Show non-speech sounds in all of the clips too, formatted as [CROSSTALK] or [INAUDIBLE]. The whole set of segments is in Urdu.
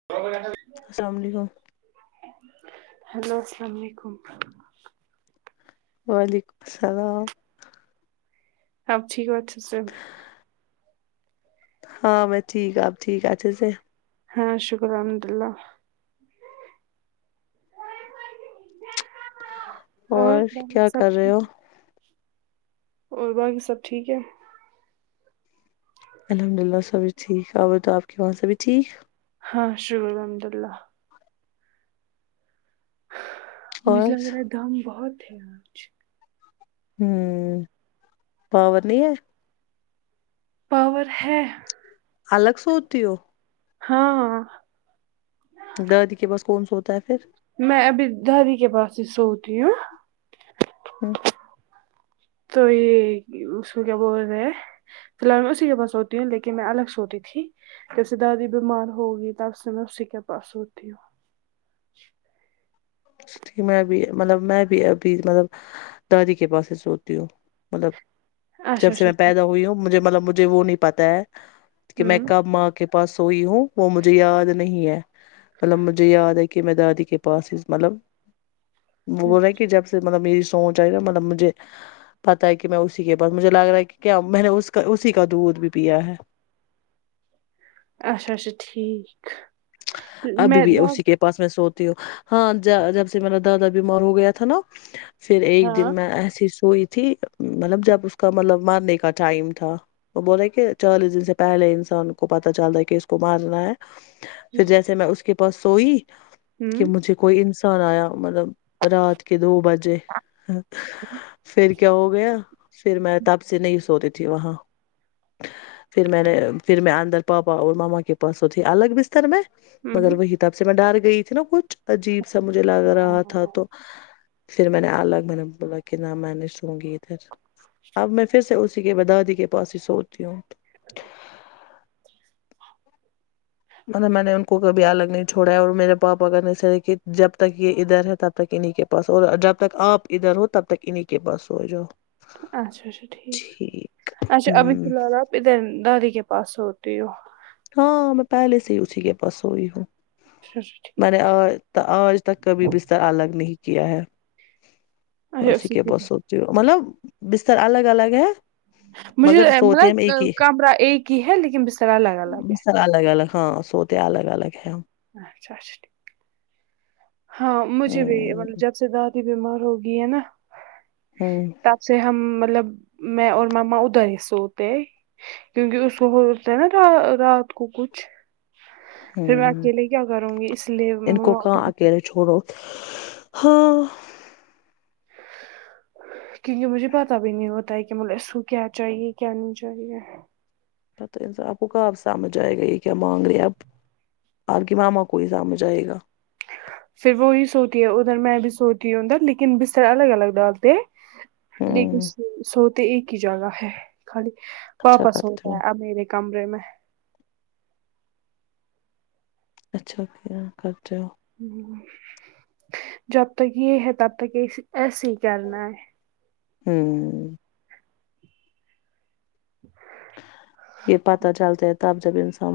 [UNINTELLIGIBLE] السلام علیکم ہیلو السلام علیکم وعلیکم السلام آپ ٹھیک ہو اچھے سے ہاں میں ٹھیک آپ ٹھیک ہے اچھے سے ہاں شکر الحمد اللہ اور باقی کیا سب کر رہے ہو ٹھیک اور باکی سب ٹھیک ہے الحمد للہ سبھی ٹھیک اور بتاؤ آپ کے وہاں سب بھی ٹھیک ہاں شکر الحمد اللہ اور مجھے لگ رہا ہے دم بہت ہے آج ہمم پاور نہیں ہے پاور ہے الگ سوتی ہو ہاں ہاں دادی کے پاس کون ہوتا ہے فیر میں ابھی دادی کے پاس ہی سوتی ہوں ہمم تو یے اس میں کیا بول رہے ہیں فی الحال میں اسی کے پاس سوتی ہوں لیکن میں الگ سوتی تھی جب سے دادی بیمار ہوگی تب سے میں اسی کے پاس سوتی ہوں میں بھی مطلب میں بھی ابھی مطلب دادی کے پاس ہی سوتی ہوں مطلب ہوں اچھا جب سے اچھا میں ٹھیک پیدا ہوئی ہوں مجھے مطلب مجھے وہ نہیں پتہ ہے کی میں ہوں کب ماں کے پاس سوئی ہوں وہ مجھے یاد نہیں ہے مطلب مجھے یاد ہے کے میں دادی کے پاس ہی مطلب بول رہا ہے ہیں کی جب سے مطلب میری سوچ آئی ہے مطلب مجھے پتا ہے کی میں اسی کے پاس مجھے لگ رہا ہے کی کیا میں نے اس کا اسی کا دودھ بھی پیا ہے اچھا اچھا ٹھیک ابھی میں بھی دا اسی کے پاس میں سوتی ہوں ہاں جا جب سے مطلب دادا بیمار ہو گیا تھا نا فیر ایک ہاں دن میں ایسی سوئی تھی مطلب جب اس کا مطلب مارنے کا ٹائم تھا وہ بول رہے کہ چالیس دن سے پہلے انسان کو پتا چل رہا ہے کی اس کو مارنا ہے فیر جیسے میں اس کے پاس سوئی کی ہوں مجھے کوئی انسان آیا مطلب رات کے دو بجے فیر کیا ہو گیا فیر میں تب سے نہیں سوری تھی وہاں فیر میں نے فیر میں اندر پاپا اور ماما کے پاس سوتی تھی الگ بستر میں مگر ہوں وہی تب سے میں ڈر گئی تھی نا کچھ عجیب سا مجھے لگ رہا تھا ہاں تو فیر میں نے الگ میں نے بولا کہ نہ میں نہیں سوں گی اب میں فیر سے اسی کے با دادی کے پاس ہی سوتی ہوں [INAUDIBLE] میں نے ان کو کبھی الگ نہیں چھوڑا ہے اور میرے پاپا کن ایسا ہے کی جب تک یے ادھر ہے تب تک انی کہ پاس اور جب تک آپ ادھر ہو تب تک انی کے پاس سو جاؤ اچھا جی ٹھیک ہےاچھا ابھی ہوں فل حال آپ ادھر دادی کے پاس سوتی ہو ہاں میں پہلے سے ہی اسی کے پاس سوئی ہوں اچھا اچھا ٹھیک میں نے آج آج تا آج تک کبھی بستر الگ نہیں کیا ہے میں اسی کے پاس سوتی ہو مطلب بستر الگ الگ ہے مجھے مگر ما سوتے ہم ایک مطلب ہی کمرہ ایک ہی ہے لیکن بسترا الگ الگ ہے بستر الگ الگ ہاں سوتے الگ الگ ہے ہم اچھا اچھا ہاں مجھے بھی ہوں مطلب جب بیمار ہوگئی ہے نا ہوں تب سے ہمم مطلب میں اور ماما ادھر ہی سوتے ہیں کیونکہ اس کو ہوتا ہے نا را رات کو کچھ ہوں کے لیے کیا کروں گی اس لیے ان کو کہاں اکیلے چھوڑو ہاں کیونکہ مجھے پتا بھی نہیں ہوتا ہے کہ اس کو کیا چاہیے کیا نہیں چاہیے آپ کو کیا سمجھ آئے گا یہ کیا مانگ رہے ہے اب آپ کی ماما کو ہی سمجھ آئے گا پھر وہی سوتی ادھر میں بھی سوتی ادھر لیکن بستر الگ الگ ڈالتے ہیں لیکن ہوں سو سوتے ایک ہی جگہ ہے خالی اچھا پاپا سوتا کرتے ہو ہے اب میرے کمرے میں اچھا [UNINTELLIGIBLE] ہوں جب تک یہ ہے تب تک ایسے ہی کرنا ہے ہوں [INAUDIBLE] یہ پتہ چلتا [UNINTELLIGIBLE] تب جب انسان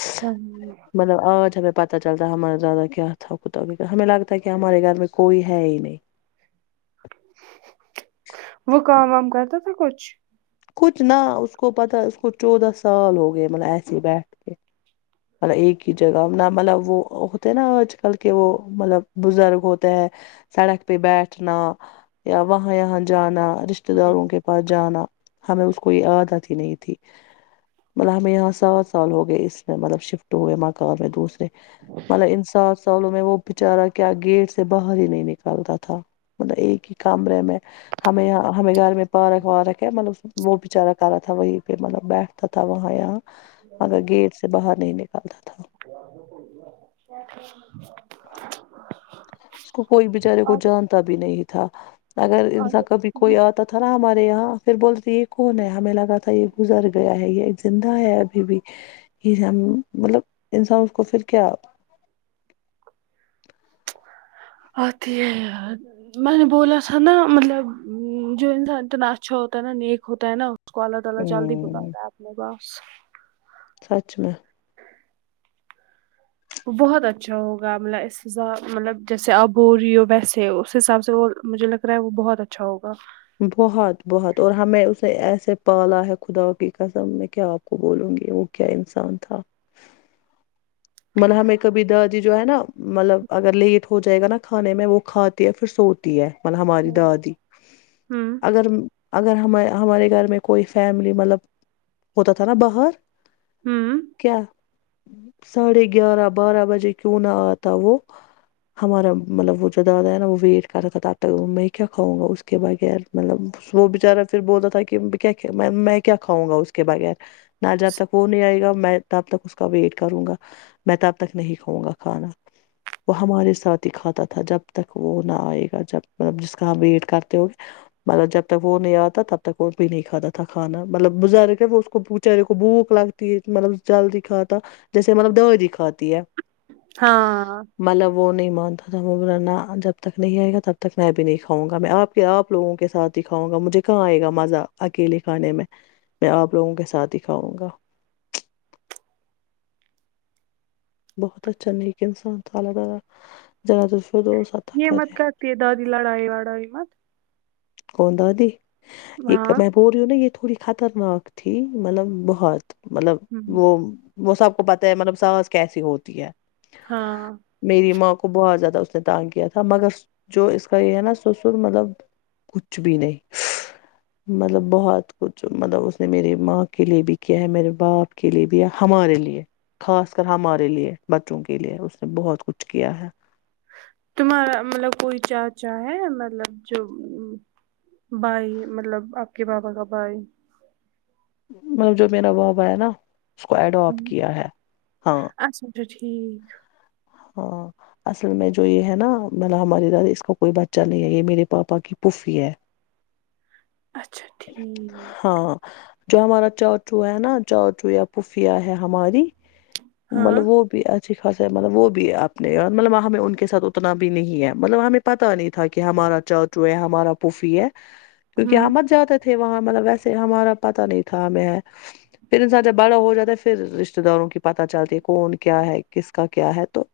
[UNINTELLIGIBLE] مطلب آج ہمیں پتا چل رہتا ہے ہمارا دادا کیا تھا کتا ہمیں لگتا ہے کہ ہمارے گھر میں کوئی ہے ہی نہیں وہ کام وام کرتا تھا کچھ کچھ نہ اس کو پتا اس کو چودہ سال ہو گئے مطلب ایسے بیٹھ کے مطلب ایک ہی جگہ نہ مطلب وہ ہوتے نا آج کل کے وہ مطلب بزرگ ہوتے ہیں سڑک پہ بیٹھنا یا وہاں یہاں جانا رشتے ہوں داروں کے پاس جانا ہمیں اس کو یہ عادت ہی نہیں تھی مطلب ہمیں یہاں سات سال ہو گئے اس میں مطلب شفٹ ہوئے مکان میں دوسرے مطلب ان سات سالوں میں وہ بچارہ کیا گیٹ سے باہر ہی نہیں نکالتا تھا مطلب ایک ہی کمرے میں ہمیں ہمیں گھر میں پارک وارک ہے مطلب وہ بچارہ کار تھا وہیں پہ مطلب بیٹھتا تھا وہاں یہاں مگر گیٹ سے باہر نہیں نکلتا تھا [UNINTELLIGIBLE] اس کو کوئی بچارے کو جانتا بھی نہیں تھا اگر انسان کبھی آ کوئی آتا تھا نا ہمارے یہاں پھر بولتی یہ کون ہے ہمیں لگا تھا یہ گزر گیا ہے یہ زندہ ہے اب بھی از حم مطلب انسان اس کو پھر کیا آتی ہے یاد میں نے بولا تھا نا مطلب جو انسان اتنا اچھا ہوتا ہے نا نیک ہوتا ہے نا اس کو اللہ تعالی جلد ہی ہ بلاتا ہے اپنے پاس سچ میں بہت اچھا ہوگا مطلب اس حساب مطلب جیسے اب ہو رہی ہو ویسے اس حساب سے وہ مجھے لگتا وہ بہت اچھا ہوگا بہت بہت اور ہمیں اس نے ایسے پالا ہے خدا کی قسم میں کیا آپ کو بولوں گی کیا انسان تھا مطلب ہمیں کبھی دادی جو ہے نا مطلب اگر لیٹ ہو جائے گا نا کھانے میں وہ کھاتی ہے پھر سو تی ہے مطلب ہماری ہاں دادی ہوں اگر اگر ہمیں ہمارے گھر میں کوئی فیملی مطلب ہوتا تھا نا باہر ہمم کیا ساڑھے گیارہ بارہ بجے کیوں نہ آتا وہ ہمارا مطلب وہ جو دادا ہے نا وہ ویٹ کر رہتا تھا تک میں کیا کھاؤں گا اس کے بغیر مطلب وہ بیچارہ پھر بولتا تھا کہ کیا میں کیا کھاؤں گا اس کے بغیر نہ جب تک وہ نہیں آئے گا میں تب تک اس کا ویٹ کروں گا میں تب تک نہیں کھاؤں گا کھانا وہ ہمارے ساتھ ہی کھاتا تھا جب تک وہ نہ آئے گا جب تک جس کا ہم ویٹ کرتے ہوئے مطلب جب تک وہ نہیں آتا تب تک وہ بھی نہیں کھاتا تھا کھانا مطلب بزرگے کو بیچارے کو بھوک لگ مطلب جلد ہی کھاتا جیسے مطلب دادی کھاتی ہے ہاں مطلا وہ نہیں مانتا تھا وہ بولا نہ جب تک نہیں آئے گا تب تک میں بھی نہیں کھاوں گا میں آپ کے آپ لوگوں کے ساتھ ہی کھاؤں گا مجھے کہاں آئے گا مزہ اکیلے کھانے میں آپ لوگوں کے ساتھ ہی کھاؤں گا بہت اچھا نیک انسان تھا اللہ تعالی جنت ال فردوس عطا کرے کہ دادی لڑائی وڑائی مت کون دادی ہاں ایک میں بول رہی ہوں نا یہ تھوڑی خطرناک تھی مطلب بہت مطلب ہوں وہ وہ سب کو پتا ہے مطلب ساس کیسی ہوتی ہے ہاں میری ماں کو بہت زیادہ اس نے تنگ کیا تھا مگر جو اس کا یہ ہے نا سسر مطلب کچھ بھی نہیں مطلب بہت کچھ مطلب اس نے میری ماں کے لیے بھی کیا ہے میرے باپ کے لیے بھی ہے ہمارے لیے خاص کر ہمارے لیے بچوں کے لیے اس نے بہت کچھ کیا ہے تمہارا مطلب کوئی چاچا ہے مطلب جو بھائی مطلب آپ کے بابا کا بھائی مطلب جو میرا بابا ہے نا اس کو ایڈپٹ کیا ہے ہاں [UNINTELLIGIBLE] اچھا ٹھیک ہاں اصل میں جو یہ ہے نا مطلب ہماری دادی اس کا کوئی بچہ نہیں ہے یہ میرے پاپا کی پھوپھی ہے اچھا ٹھیک ہاں جو ہمارا چاچو ہے نا چاچو یا پھوپھیاں ہے ہماری ہاں مطلب وہ بھی اچھی خاصا ہے مطلب وہ بھی بھی آپ نے مطلب وہاں بھی ان کے ساتھ اتنا بھی نہیں ہے مطلب ہمیں پتا نہیں تھا کہ ہمارا چاچو ہے ہمارا پوفی ہے کیونکہ ہوں ہم مت جا تھے وہاں مطلب ویسے ہمارا پتا نہیں تھا ہمیں پھر انسان جب بڑا ہو جاتا ہے پھر رشتے داروں کی پتہ چلتی ہے کون کیا ہے کس کا کیا ہے تو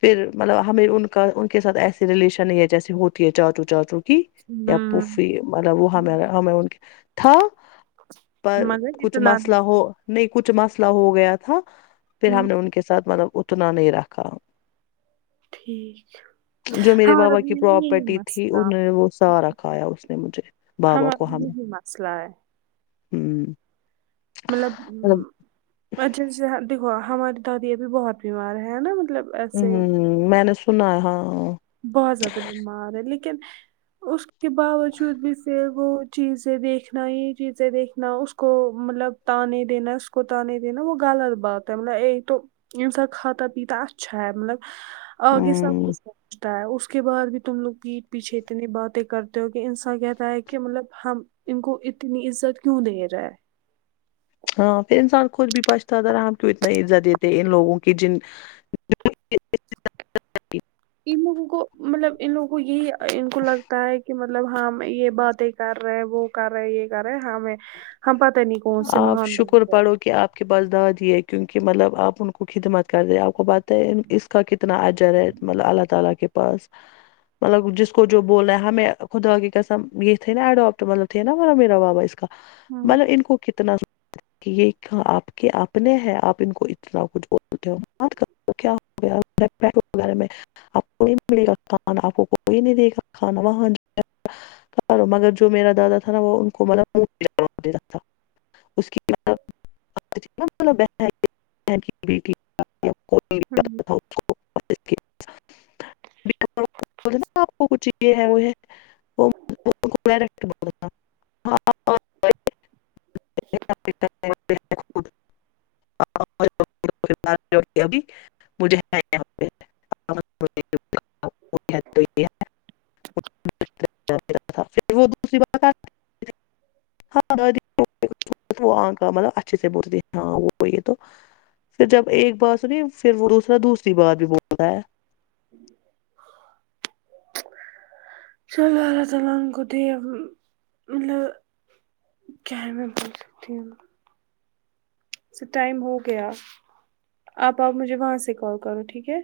پھر مطلب ہمیں ان کا ان کے ساتھ ایسی ریلیشن نہیں ہے جیسے ہوتی ہے چاچو چاچو کی یہ ہوں پھوفی مطلب وہ ہم ہم ان کا تھا پر مگر کچھ اتنا مثلا ہو نہیں کچھ مثلا ہو گیا تھا پھر ہم ہوں نے ان کے ساتھ مطلب اتنا نہیں رکھا ٹھیک جو میرے ہمارا بابا بھی کی یہی پراپرٹی تھی مسئلہ انہوں نے وہ سارا کھایا اس نے مجھے بابا ہمارا یہی مثلا ہے ھم مطلب جہاں دیکھو ہماری دادی ابھی بہت بیمار ہیں نا مطلب ہوں ایسے میں نے سنا ہاں بہت زیادہ بیمار ہے لیکن اس کے باوجود بھی فر وہ چیزیں دیکھنا یہ چیزیں دیکھنا اس کو مطلب تانے دینا اس وہ تانے دینا وہ غلط بات ہے مطلب ایک تو انسان کھاتا پیتا اچھا ہے مطلب اورگی سب ہمم کیسا ہے [UNINTELLIGIBLE] تا ہے اس کے بعد بھی تم لوگ پیٹھ پیچھے اتنی باتیں کرتے ہو کہ انسان کہتا ہے کہ مطلب ہم ان کو اتنی عزت کیوں دے رہا ہے ہاں پھر انسان خود بھی پچتاتا رہا ہم کیوں اتنی عزت دیتے ان لوگوں کی جن ان لوگوں کو مطلب ان لوگوں کو یہی ان کو لگتا ہے کہ مطلب ہم یہ باتیں کر رہے وہ کر رہے یہ کر رہے ہمیں ہم پتہ نہیں کون سے آپ مہان بن شکر گئے پڑھو کہ آپ کے پاس دادی ہے کیونکہ مطلب آپ ان کو خدمت کرے آپ کو پتا ہے اس کا کتنا اجر ہے مطلب اللہ تعالی کے پاس مطلب جس کو جو بولنا ہے ہمیں خدا کی قسم یہ تھے نا اڈاپٹ مطلب تھے نا ورا میرا وابا اس کا مطلب ان کو کتنا یہ آپ کے اپنے ہے آپ ان کو اتنا کچھ بولتے ہو [UNINTELLIGIBLE] [UNINTELLIGIBLE] و مگر جو میرا دادا تھا نا وہ ان کو مطلب [UNINTELLIGIBLE] [UNINTELLIGIBLE] [UNINTELLIGIBLE] [UNINTELLIGIBLE] ہوں یہ ہے وہ ہے [UNINTELLIGIBLE] ہاں [UNINTELLIGIBLE] [UNINTELLIGIBLE] [UNINTELLIGIBLE] [UNINTELLIGIBLE] وہ [UNINTELLIGIBLE] مطلب اچھے سے بول ہاں وہ یہ تو پھر جب ایک بار سنی پر وہ دوسرا دوسری بار بھی بولتا ہے چلو اللہ تعالی کو دے اب کیا میں بول سکتی ہوں ٹائم ہو گیا اب آپ مجھے وہاں سے کال کرو ٹھیک ہے